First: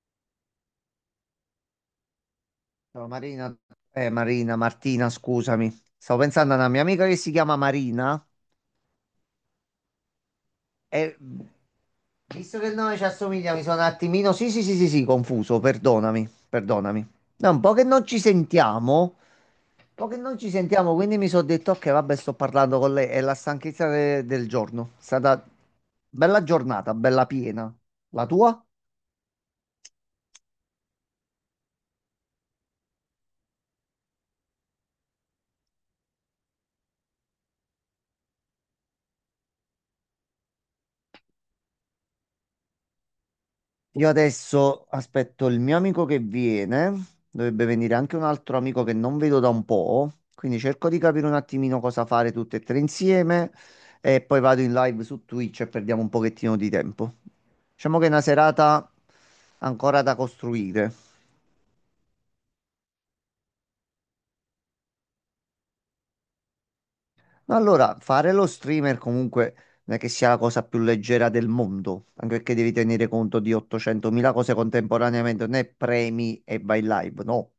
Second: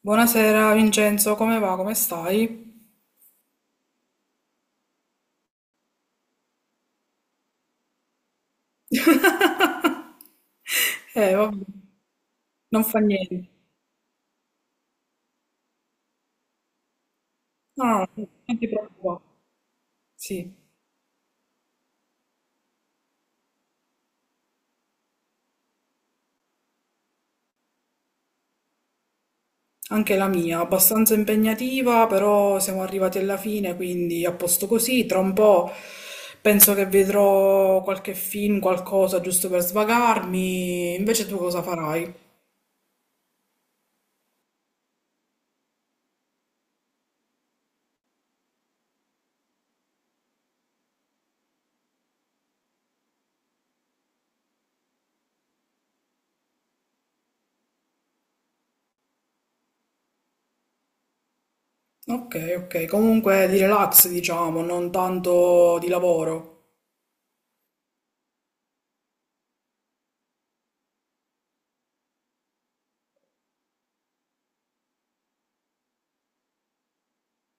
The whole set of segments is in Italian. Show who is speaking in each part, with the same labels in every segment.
Speaker 1: Buonasera Vincenzo, come va? Come stai?
Speaker 2: Ciao Marina, Marina, Martina, scusami. Stavo pensando a una mia amica che si chiama Marina e
Speaker 1: Vabbè,
Speaker 2: visto che il
Speaker 1: non
Speaker 2: nome
Speaker 1: fa
Speaker 2: ci
Speaker 1: niente.
Speaker 2: assomiglia, mi sono un attimino. Sì, sì, sì, sì, sì, confuso, perdonami, perdonami. No, un po' che
Speaker 1: No,
Speaker 2: non ci
Speaker 1: no, non ti
Speaker 2: sentiamo,
Speaker 1: preoccupare.
Speaker 2: un po' che non
Speaker 1: Sì,
Speaker 2: ci sentiamo, quindi mi sono detto che vabbè, sto parlando con lei. È la stanchezza del giorno. È stata bella giornata, bella piena. La tua?
Speaker 1: anche la mia, abbastanza impegnativa, però siamo arrivati alla fine, quindi a posto così. Tra un po' penso che vedrò qualche film, qualcosa giusto per svagarmi. Invece tu cosa farai?
Speaker 2: Io adesso aspetto il mio amico che viene, dovrebbe venire anche un altro amico che non vedo da un po', quindi cerco di capire un attimino cosa fare tutte e tre insieme e poi vado in live su Twitch e perdiamo un pochettino di tempo. Diciamo che è una serata ancora da costruire.
Speaker 1: Ok, ok, comunque di relax, diciamo, non tanto di lavoro.
Speaker 2: No, allora, fare lo streamer comunque non è che sia la cosa più leggera del mondo, anche perché devi tenere conto di 800.000 cose contemporaneamente, non è premi e vai in live, no.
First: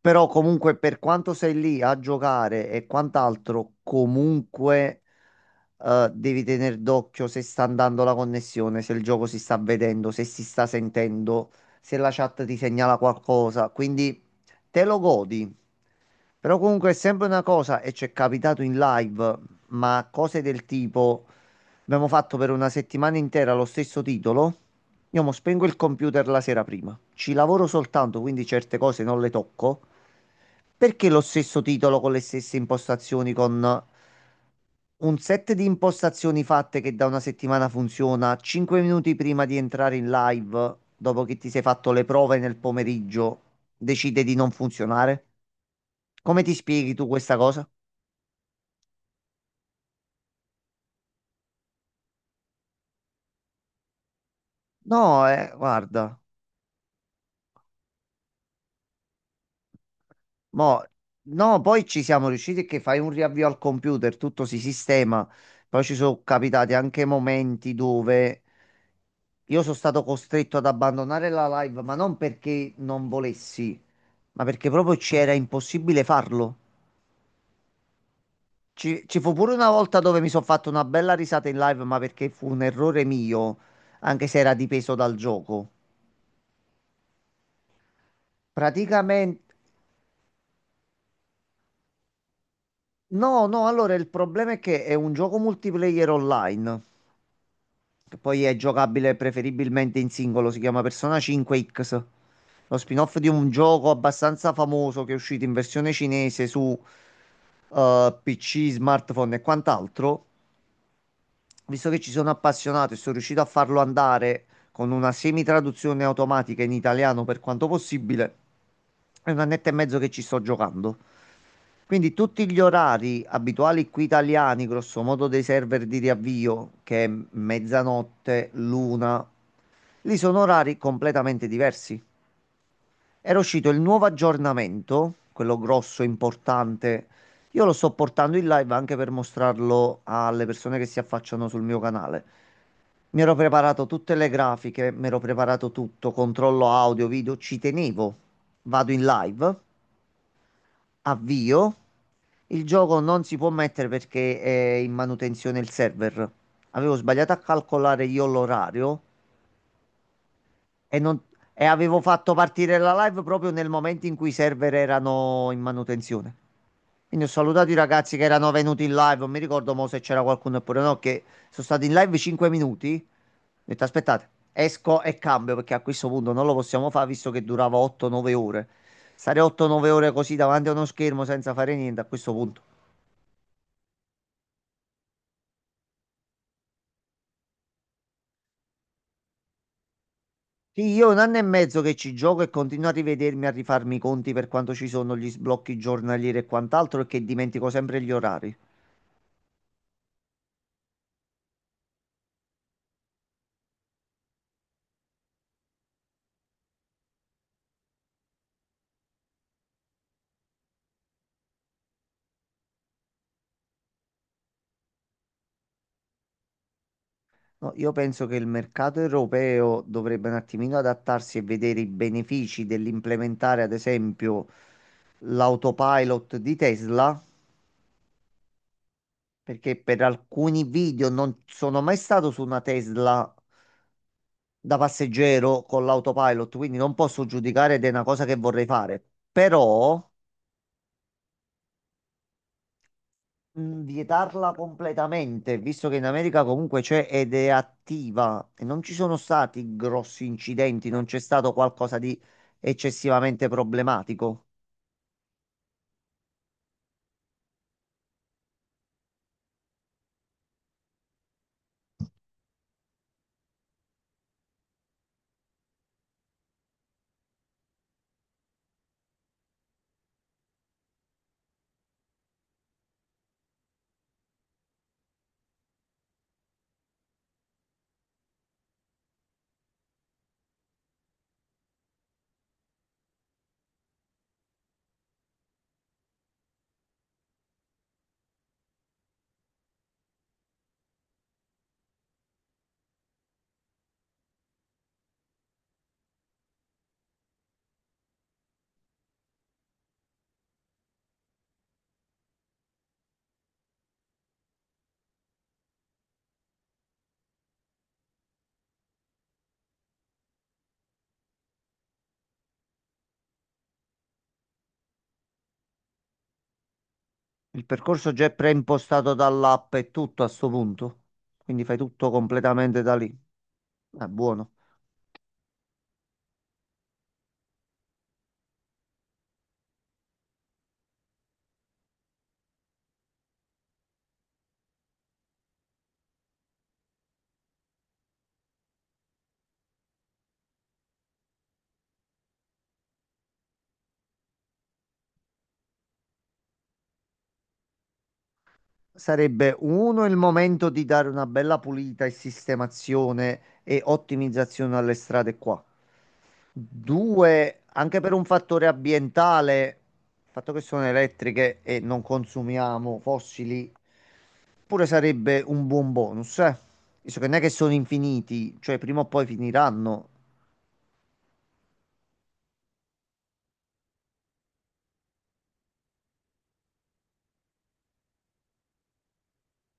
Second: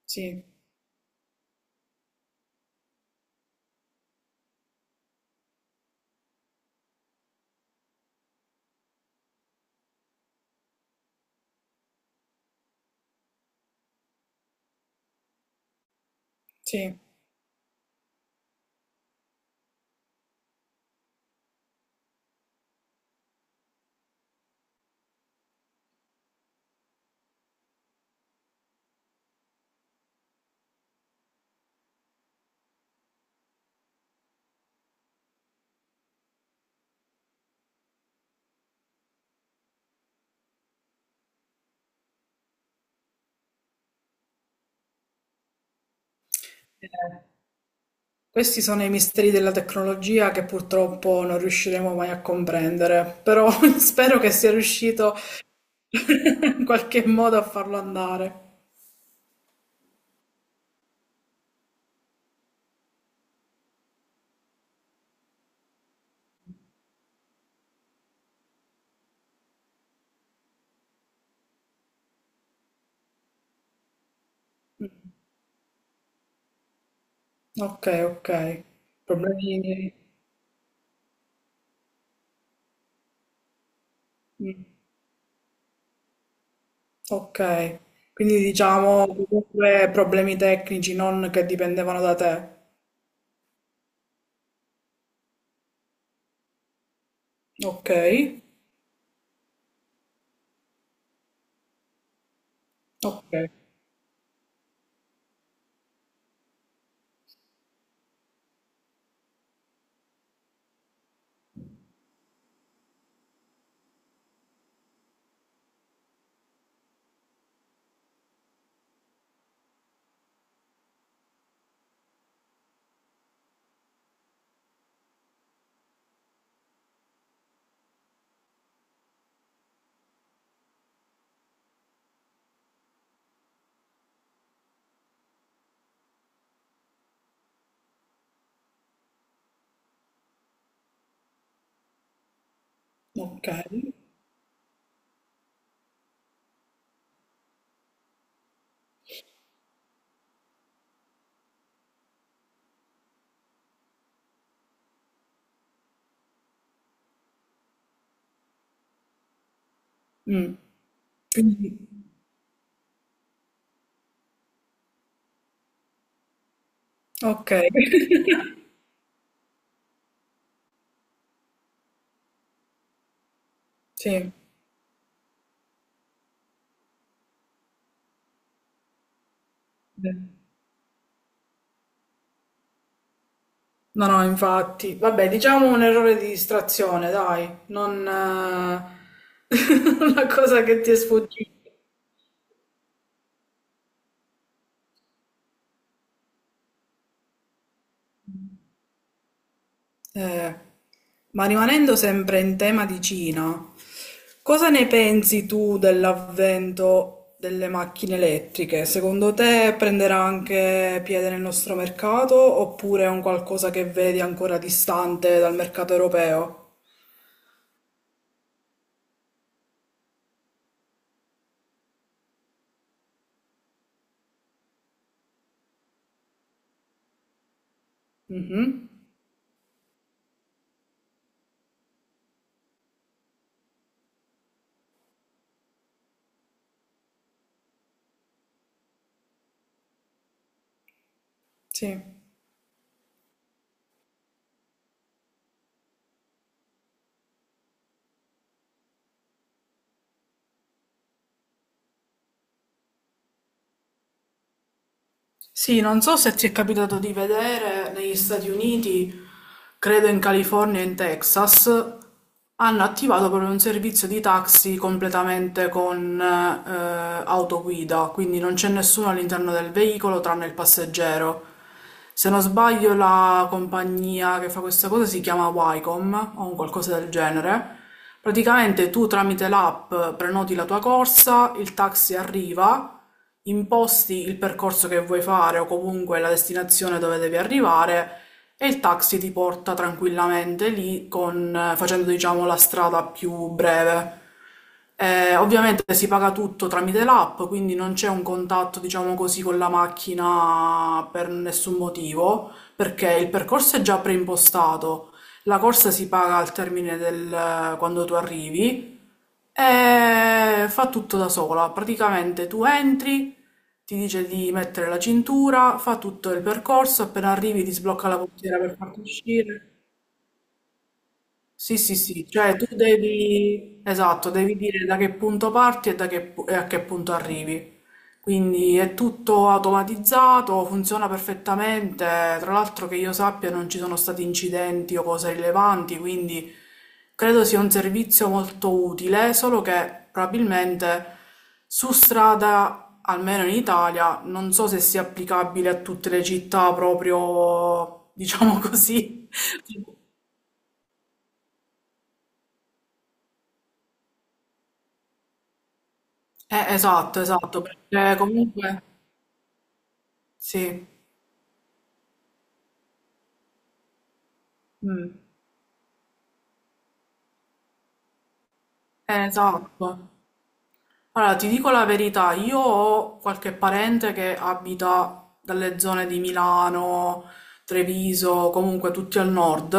Speaker 2: Però
Speaker 1: Sì,
Speaker 2: comunque per quanto sei lì a giocare e quant'altro, comunque devi tenere d'occhio se sta andando la connessione, se il gioco si sta vedendo, se si sta sentendo, se la chat ti segnala qualcosa. Quindi te lo godi. Però comunque è
Speaker 1: sì.
Speaker 2: sempre una cosa, e ci è capitato in live, ma cose del tipo. Abbiamo fatto per una settimana intera lo stesso titolo. Io mo spengo il computer la sera prima. Ci lavoro soltanto, quindi certe cose non le tocco. Perché lo stesso titolo con le stesse impostazioni, con un set di impostazioni fatte che da una settimana funziona, 5 minuti prima di entrare in live, dopo che ti sei fatto le prove nel pomeriggio, decide di non funzionare? Come ti spieghi tu
Speaker 1: Eh.
Speaker 2: questa cosa?
Speaker 1: Questi sono i misteri della tecnologia che purtroppo non riusciremo mai a comprendere, però spero che sia riuscito
Speaker 2: No, guarda.
Speaker 1: in qualche modo a farlo andare.
Speaker 2: Mo- no, poi ci siamo riusciti che fai un riavvio al computer, tutto si sistema. Poi ci sono capitati anche momenti dove io sono stato costretto ad abbandonare la live, ma non perché non volessi, ma perché proprio c'era impossibile farlo.
Speaker 1: Ok, ok.
Speaker 2: Ci fu pure una
Speaker 1: Problemi...
Speaker 2: volta dove mi sono fatto una bella risata in live, ma perché fu un errore mio, anche se era
Speaker 1: Mm.
Speaker 2: dipeso dal gioco.
Speaker 1: Ok. Quindi diciamo
Speaker 2: Praticamente,
Speaker 1: comunque problemi tecnici, non che dipendevano da te.
Speaker 2: no, no, allora il problema è che è un gioco multiplayer online,
Speaker 1: Ok,
Speaker 2: che poi è giocabile preferibilmente in singolo, si chiama Persona 5X, lo spin-off di
Speaker 1: ok,
Speaker 2: un gioco abbastanza famoso che è uscito in versione cinese su PC, smartphone e quant'altro. Visto che ci sono appassionato e sono riuscito a farlo andare con una semi-traduzione automatica in italiano per quanto possibile, è un annetto e mezzo che ci sto giocando. Quindi tutti gli orari abituali qui italiani, grosso modo dei server di riavvio, che è mezzanotte, l'una, lì sono orari completamente diversi. Era uscito il nuovo aggiornamento, quello grosso, importante. Io lo sto portando in live anche per mostrarlo alle persone che si affacciano sul mio canale. Mi ero
Speaker 1: ok.
Speaker 2: preparato tutte le grafiche, mi ero preparato tutto, controllo audio, video, ci tenevo. Vado in live. Avvio. Il gioco non si può mettere perché è in manutenzione il server. Avevo sbagliato a calcolare io l'orario
Speaker 1: Mm.
Speaker 2: e, non- e
Speaker 1: Quindi,
Speaker 2: avevo fatto partire la live proprio nel momento in cui i server erano in manutenzione. Quindi ho
Speaker 1: ok.
Speaker 2: salutato i ragazzi che erano venuti in live. Non mi ricordo mo se c'era qualcuno oppure no, che sono stati in live 5 minuti. Ho detto aspettate,
Speaker 1: Sì.
Speaker 2: esco e cambio perché a questo punto non lo possiamo fare visto che durava 8-9 ore. Stare 8-9 ore così davanti a uno schermo senza fare niente a questo punto.
Speaker 1: No, no, infatti. Vabbè, diciamo un errore di distrazione, dai, non una cosa che
Speaker 2: Sì,
Speaker 1: ti è
Speaker 2: io è un anno e
Speaker 1: sfuggita.
Speaker 2: mezzo che ci gioco e continuo a rivedermi, a rifarmi i conti per quanto ci sono gli sblocchi giornalieri e quant'altro e che dimentico sempre gli orari.
Speaker 1: Eh, ma rimanendo sempre in tema di Cina, cosa ne pensi tu dell'avvento delle macchine elettriche? Secondo te prenderà anche piede nel nostro mercato oppure è un qualcosa che vedi ancora distante dal mercato europeo?
Speaker 2: No, io penso che il mercato europeo dovrebbe un attimino adattarsi e vedere i benefici dell'implementare, ad esempio, l'autopilot di Tesla,
Speaker 1: Mhm.
Speaker 2: perché per alcuni video non sono mai stato su una Tesla da passeggero con l'autopilot, quindi non posso giudicare ed è una cosa che vorrei fare. Però
Speaker 1: Sì.
Speaker 2: vietarla completamente, visto che in America comunque c'è ed è attiva e non ci sono stati grossi incidenti, non c'è stato qualcosa di eccessivamente problematico.
Speaker 1: Sì, non so se ti è capitato di vedere negli Stati Uniti, credo in California e in Texas, hanno attivato proprio un servizio di taxi completamente con autoguida, quindi non c'è nessuno all'interno del veicolo tranne il passeggero. Se non sbaglio la compagnia che fa questa cosa si chiama Wycom o un qualcosa del genere. Praticamente tu tramite l'app prenoti la tua corsa, il taxi arriva, imposti il percorso che vuoi fare o comunque la destinazione dove devi arrivare e il taxi ti porta tranquillamente lì con, facendo diciamo la strada più breve. Ovviamente si paga tutto tramite l'app, quindi non c'è un contatto, diciamo così, con la macchina per nessun motivo, perché il percorso è già preimpostato. La corsa si paga al termine del quando tu arrivi e fa tutto da sola. Praticamente tu entri, ti dice di mettere la cintura, fa tutto il percorso, appena arrivi
Speaker 2: Il
Speaker 1: ti sblocca
Speaker 2: percorso
Speaker 1: la
Speaker 2: già è
Speaker 1: portiera per farti
Speaker 2: preimpostato
Speaker 1: uscire.
Speaker 2: dall'app e tutto a sto punto, quindi fai
Speaker 1: Sì, sì,
Speaker 2: tutto
Speaker 1: sì, cioè tu
Speaker 2: completamente da lì.
Speaker 1: devi,
Speaker 2: È
Speaker 1: esatto,
Speaker 2: buono.
Speaker 1: devi dire da che punto parti e, e a che punto arrivi. Quindi è tutto automatizzato, funziona perfettamente. Tra l'altro che io sappia non ci sono stati incidenti o cose rilevanti, quindi credo sia un servizio molto utile, solo che probabilmente su strada, almeno in Italia, non so se sia applicabile a tutte le città proprio, diciamo così.
Speaker 2: Sarebbe uno il momento di dare una bella pulita e sistemazione e ottimizzazione alle strade qua.
Speaker 1: Esatto,
Speaker 2: Due,
Speaker 1: esatto,
Speaker 2: anche per
Speaker 1: perché
Speaker 2: un fattore
Speaker 1: comunque
Speaker 2: ambientale, il fatto che sono
Speaker 1: sì.
Speaker 2: elettriche e non consumiamo fossili, pure
Speaker 1: Mm.
Speaker 2: sarebbe un buon bonus, eh. Visto che non è che sono infiniti, cioè prima o
Speaker 1: Eh,
Speaker 2: poi finiranno.
Speaker 1: esatto. Allora, ti dico la verità, io ho qualche parente che abita dalle zone di Milano, Treviso, comunque tutti al nord,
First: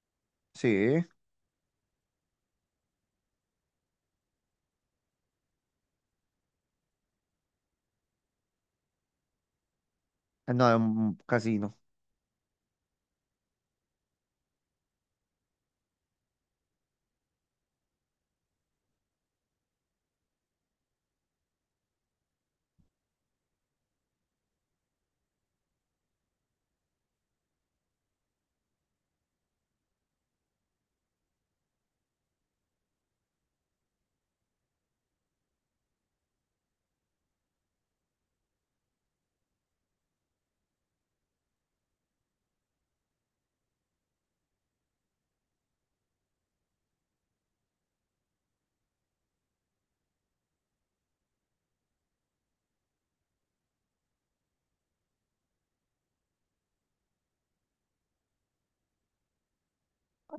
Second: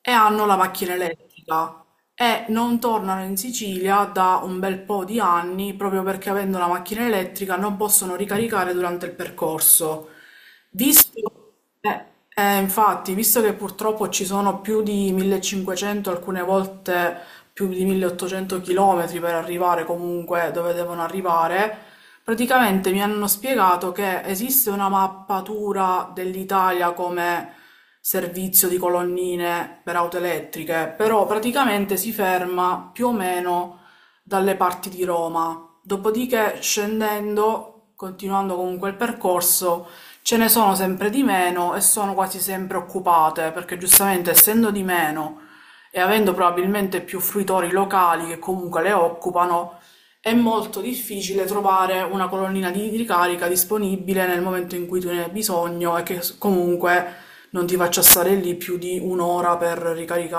Speaker 1: e hanno la
Speaker 2: Sì,
Speaker 1: macchina
Speaker 2: e
Speaker 1: elettrica e non tornano in Sicilia da un bel po' di anni proprio perché avendo la macchina elettrica non possono ricaricare durante il percorso.
Speaker 2: no, è un
Speaker 1: Visto,
Speaker 2: casino.
Speaker 1: eh, infatti, visto che purtroppo ci sono più di 1500, alcune volte più di 1800 chilometri per arrivare comunque dove devono arrivare, praticamente mi hanno spiegato che esiste una mappatura dell'Italia come servizio di colonnine per auto elettriche, però praticamente si ferma più o meno dalle parti di Roma. Dopodiché, scendendo, continuando comunque il percorso, ce ne sono sempre di meno e sono quasi sempre occupate, perché giustamente essendo di meno e avendo probabilmente più fruitori locali che comunque le occupano, è molto difficile trovare una colonnina di ricarica disponibile nel momento in cui tu ne hai bisogno e che comunque non ti faccia stare lì più di un'ora per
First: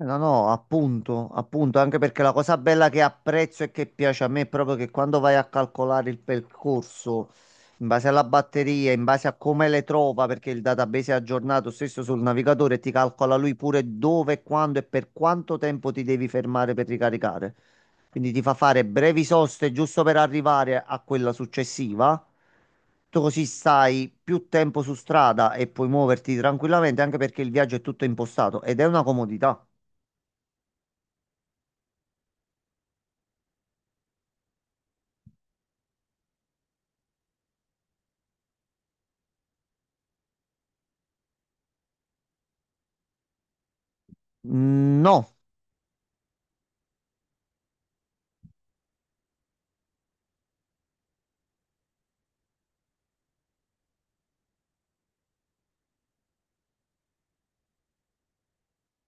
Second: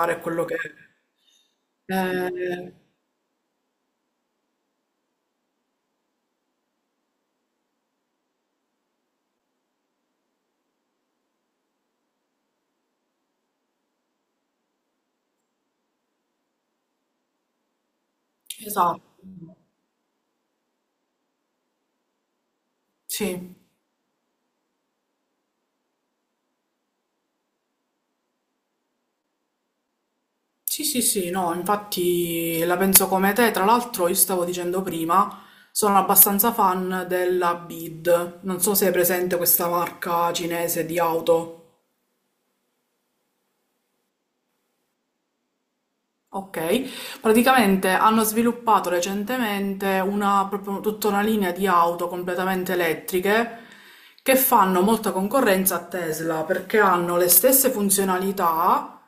Speaker 2: No,
Speaker 1: quello
Speaker 2: no,
Speaker 1: che...
Speaker 2: appunto, appunto, anche perché la cosa
Speaker 1: Eh,
Speaker 2: bella che apprezzo e che piace a me è proprio che quando vai a calcolare il percorso in base alla batteria, in base a come le trova, perché il database è aggiornato stesso sul navigatore, ti calcola lui pure dove, quando e per quanto tempo ti devi fermare per ricaricare. Quindi ti fa fare
Speaker 1: esatto,
Speaker 2: brevi soste giusto per arrivare a quella successiva. Tu così
Speaker 1: sì.
Speaker 2: stai più tempo su strada e puoi muoverti tranquillamente, anche perché il viaggio è tutto impostato ed è una comodità.
Speaker 1: Sì, sì, sì, no, infatti la penso come te. Tra l'altro, io stavo dicendo prima, sono abbastanza fan della BID. Non so se è presente questa marca cinese di auto.
Speaker 2: Mm. No.
Speaker 1: Ok, praticamente hanno sviluppato recentemente una, proprio tutta una linea di auto completamente elettriche che fanno molta concorrenza a Tesla perché hanno le stesse funzionalità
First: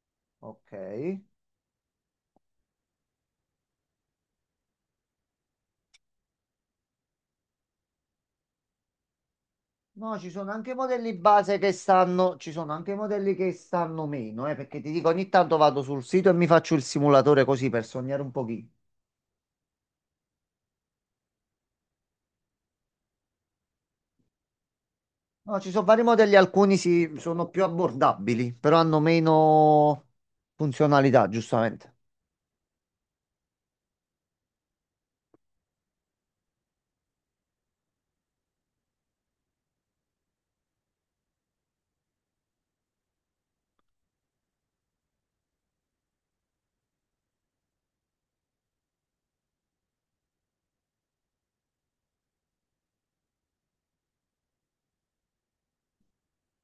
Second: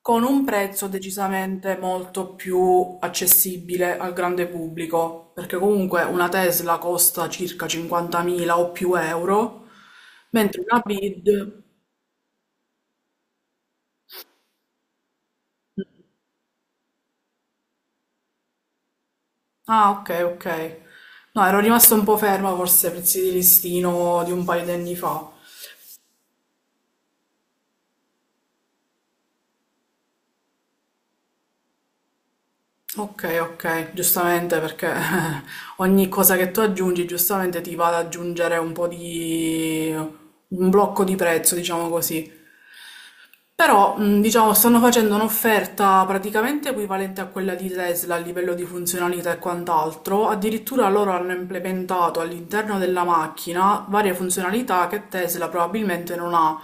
Speaker 1: con un
Speaker 2: Ok.
Speaker 1: prezzo decisamente molto più accessibile al grande pubblico, perché comunque una Tesla costa circa 50.000 o più euro,
Speaker 2: No, ci sono
Speaker 1: mentre
Speaker 2: anche
Speaker 1: una
Speaker 2: modelli base
Speaker 1: BID...
Speaker 2: che stanno, ci sono anche modelli che stanno meno, perché ti dico, ogni tanto vado sul sito e mi faccio il simulatore così per sognare un pochino.
Speaker 1: Ah, ok, ok. No, ero rimasta un po' ferma forse ai prezzi di listino di un paio di anni fa.
Speaker 2: No, ci sono vari modelli, alcuni sono più abbordabili, però hanno meno funzionalità, giustamente.
Speaker 1: Ok, ok, giustamente perché ogni cosa che tu aggiungi giustamente ti va ad aggiungere un po' di... un blocco di prezzo, diciamo così. Però, diciamo, stanno facendo un'offerta praticamente equivalente a quella di Tesla a livello di funzionalità e quant'altro. Addirittura loro hanno implementato all'interno della macchina varie funzionalità che Tesla probabilmente non ha.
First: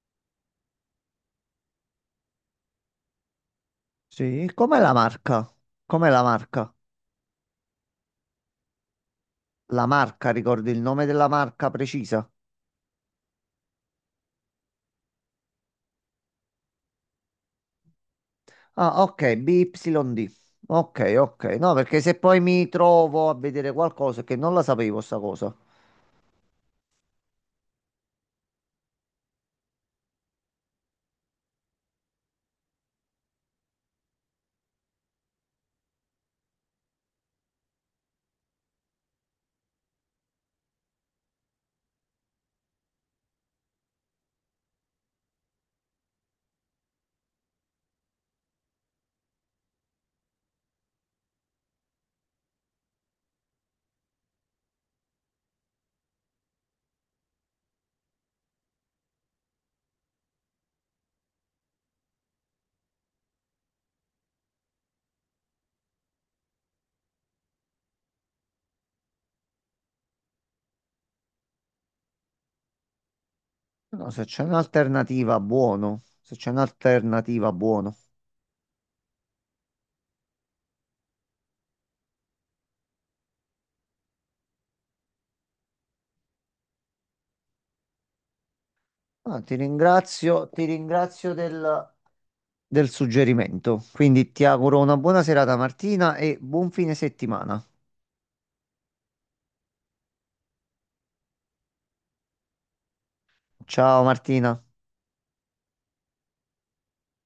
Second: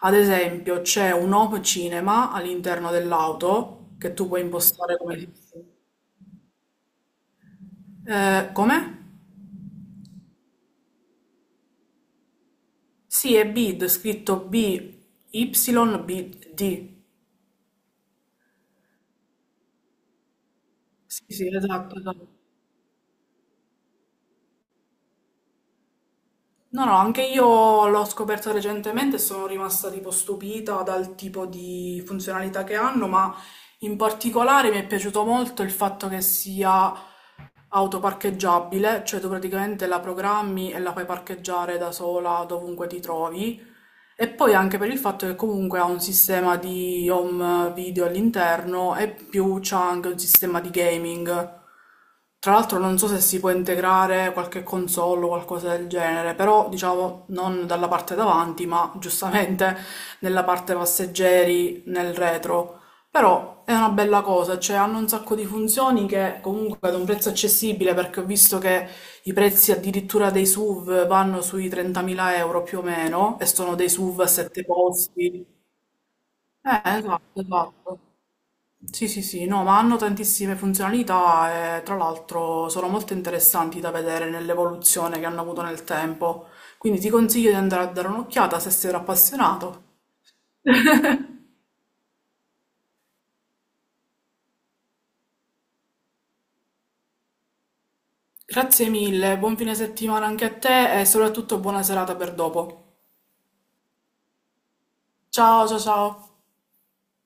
Speaker 1: Ad esempio, c'è un home cinema all'interno dell'auto che tu puoi
Speaker 2: Sì. Com'è la
Speaker 1: impostare come...
Speaker 2: marca? Com'è la marca?
Speaker 1: Come?
Speaker 2: La marca, ricordi il nome della marca precisa?
Speaker 1: Sì, è BID, scritto B, Y, B, D.
Speaker 2: Ah, ok, BYD. Ok,
Speaker 1: Sì,
Speaker 2: ok.
Speaker 1: sì,
Speaker 2: No,
Speaker 1: esatto,
Speaker 2: perché se
Speaker 1: esatto.
Speaker 2: poi mi trovo a vedere qualcosa che non la sapevo sta cosa.
Speaker 1: No, no, anche io l'ho scoperta recentemente e sono rimasta tipo stupita dal tipo di funzionalità che hanno, ma in particolare mi è piaciuto molto il fatto che sia autoparcheggiabile, cioè tu praticamente la programmi e la fai parcheggiare da sola dovunque ti trovi. E poi anche per il fatto che comunque ha un sistema di home video all'interno e più c'ha anche un sistema di gaming. Tra l'altro non so se si può integrare qualche console o qualcosa del genere, però diciamo non dalla parte davanti, ma giustamente nella parte passeggeri, nel retro. Però è una bella cosa, cioè hanno un sacco di funzioni che comunque ad un prezzo accessibile, perché ho visto che i prezzi addirittura dei SUV vanno sui 30.000 euro più o meno, e sono dei
Speaker 2: No,
Speaker 1: SUV
Speaker 2: se
Speaker 1: a
Speaker 2: c'è
Speaker 1: sette
Speaker 2: un'alternativa,
Speaker 1: posti.
Speaker 2: buono. Se c'è
Speaker 1: Esatto,
Speaker 2: un'alternativa, buono.
Speaker 1: esatto. Sì, sì, sì, no, ma hanno tantissime funzionalità e tra l'altro sono molto interessanti da vedere nell'evoluzione che hanno avuto nel tempo. Quindi ti consiglio di andare a dare un'occhiata se sei
Speaker 2: Ah,
Speaker 1: appassionato.
Speaker 2: ti ringrazio del, del suggerimento. Quindi ti auguro una buona serata, Martina, e buon fine settimana.
Speaker 1: Grazie mille, buon fine settimana anche a te e soprattutto buona serata per dopo.
Speaker 2: Ciao, Martina.
Speaker 1: Ciao, ciao, ciao.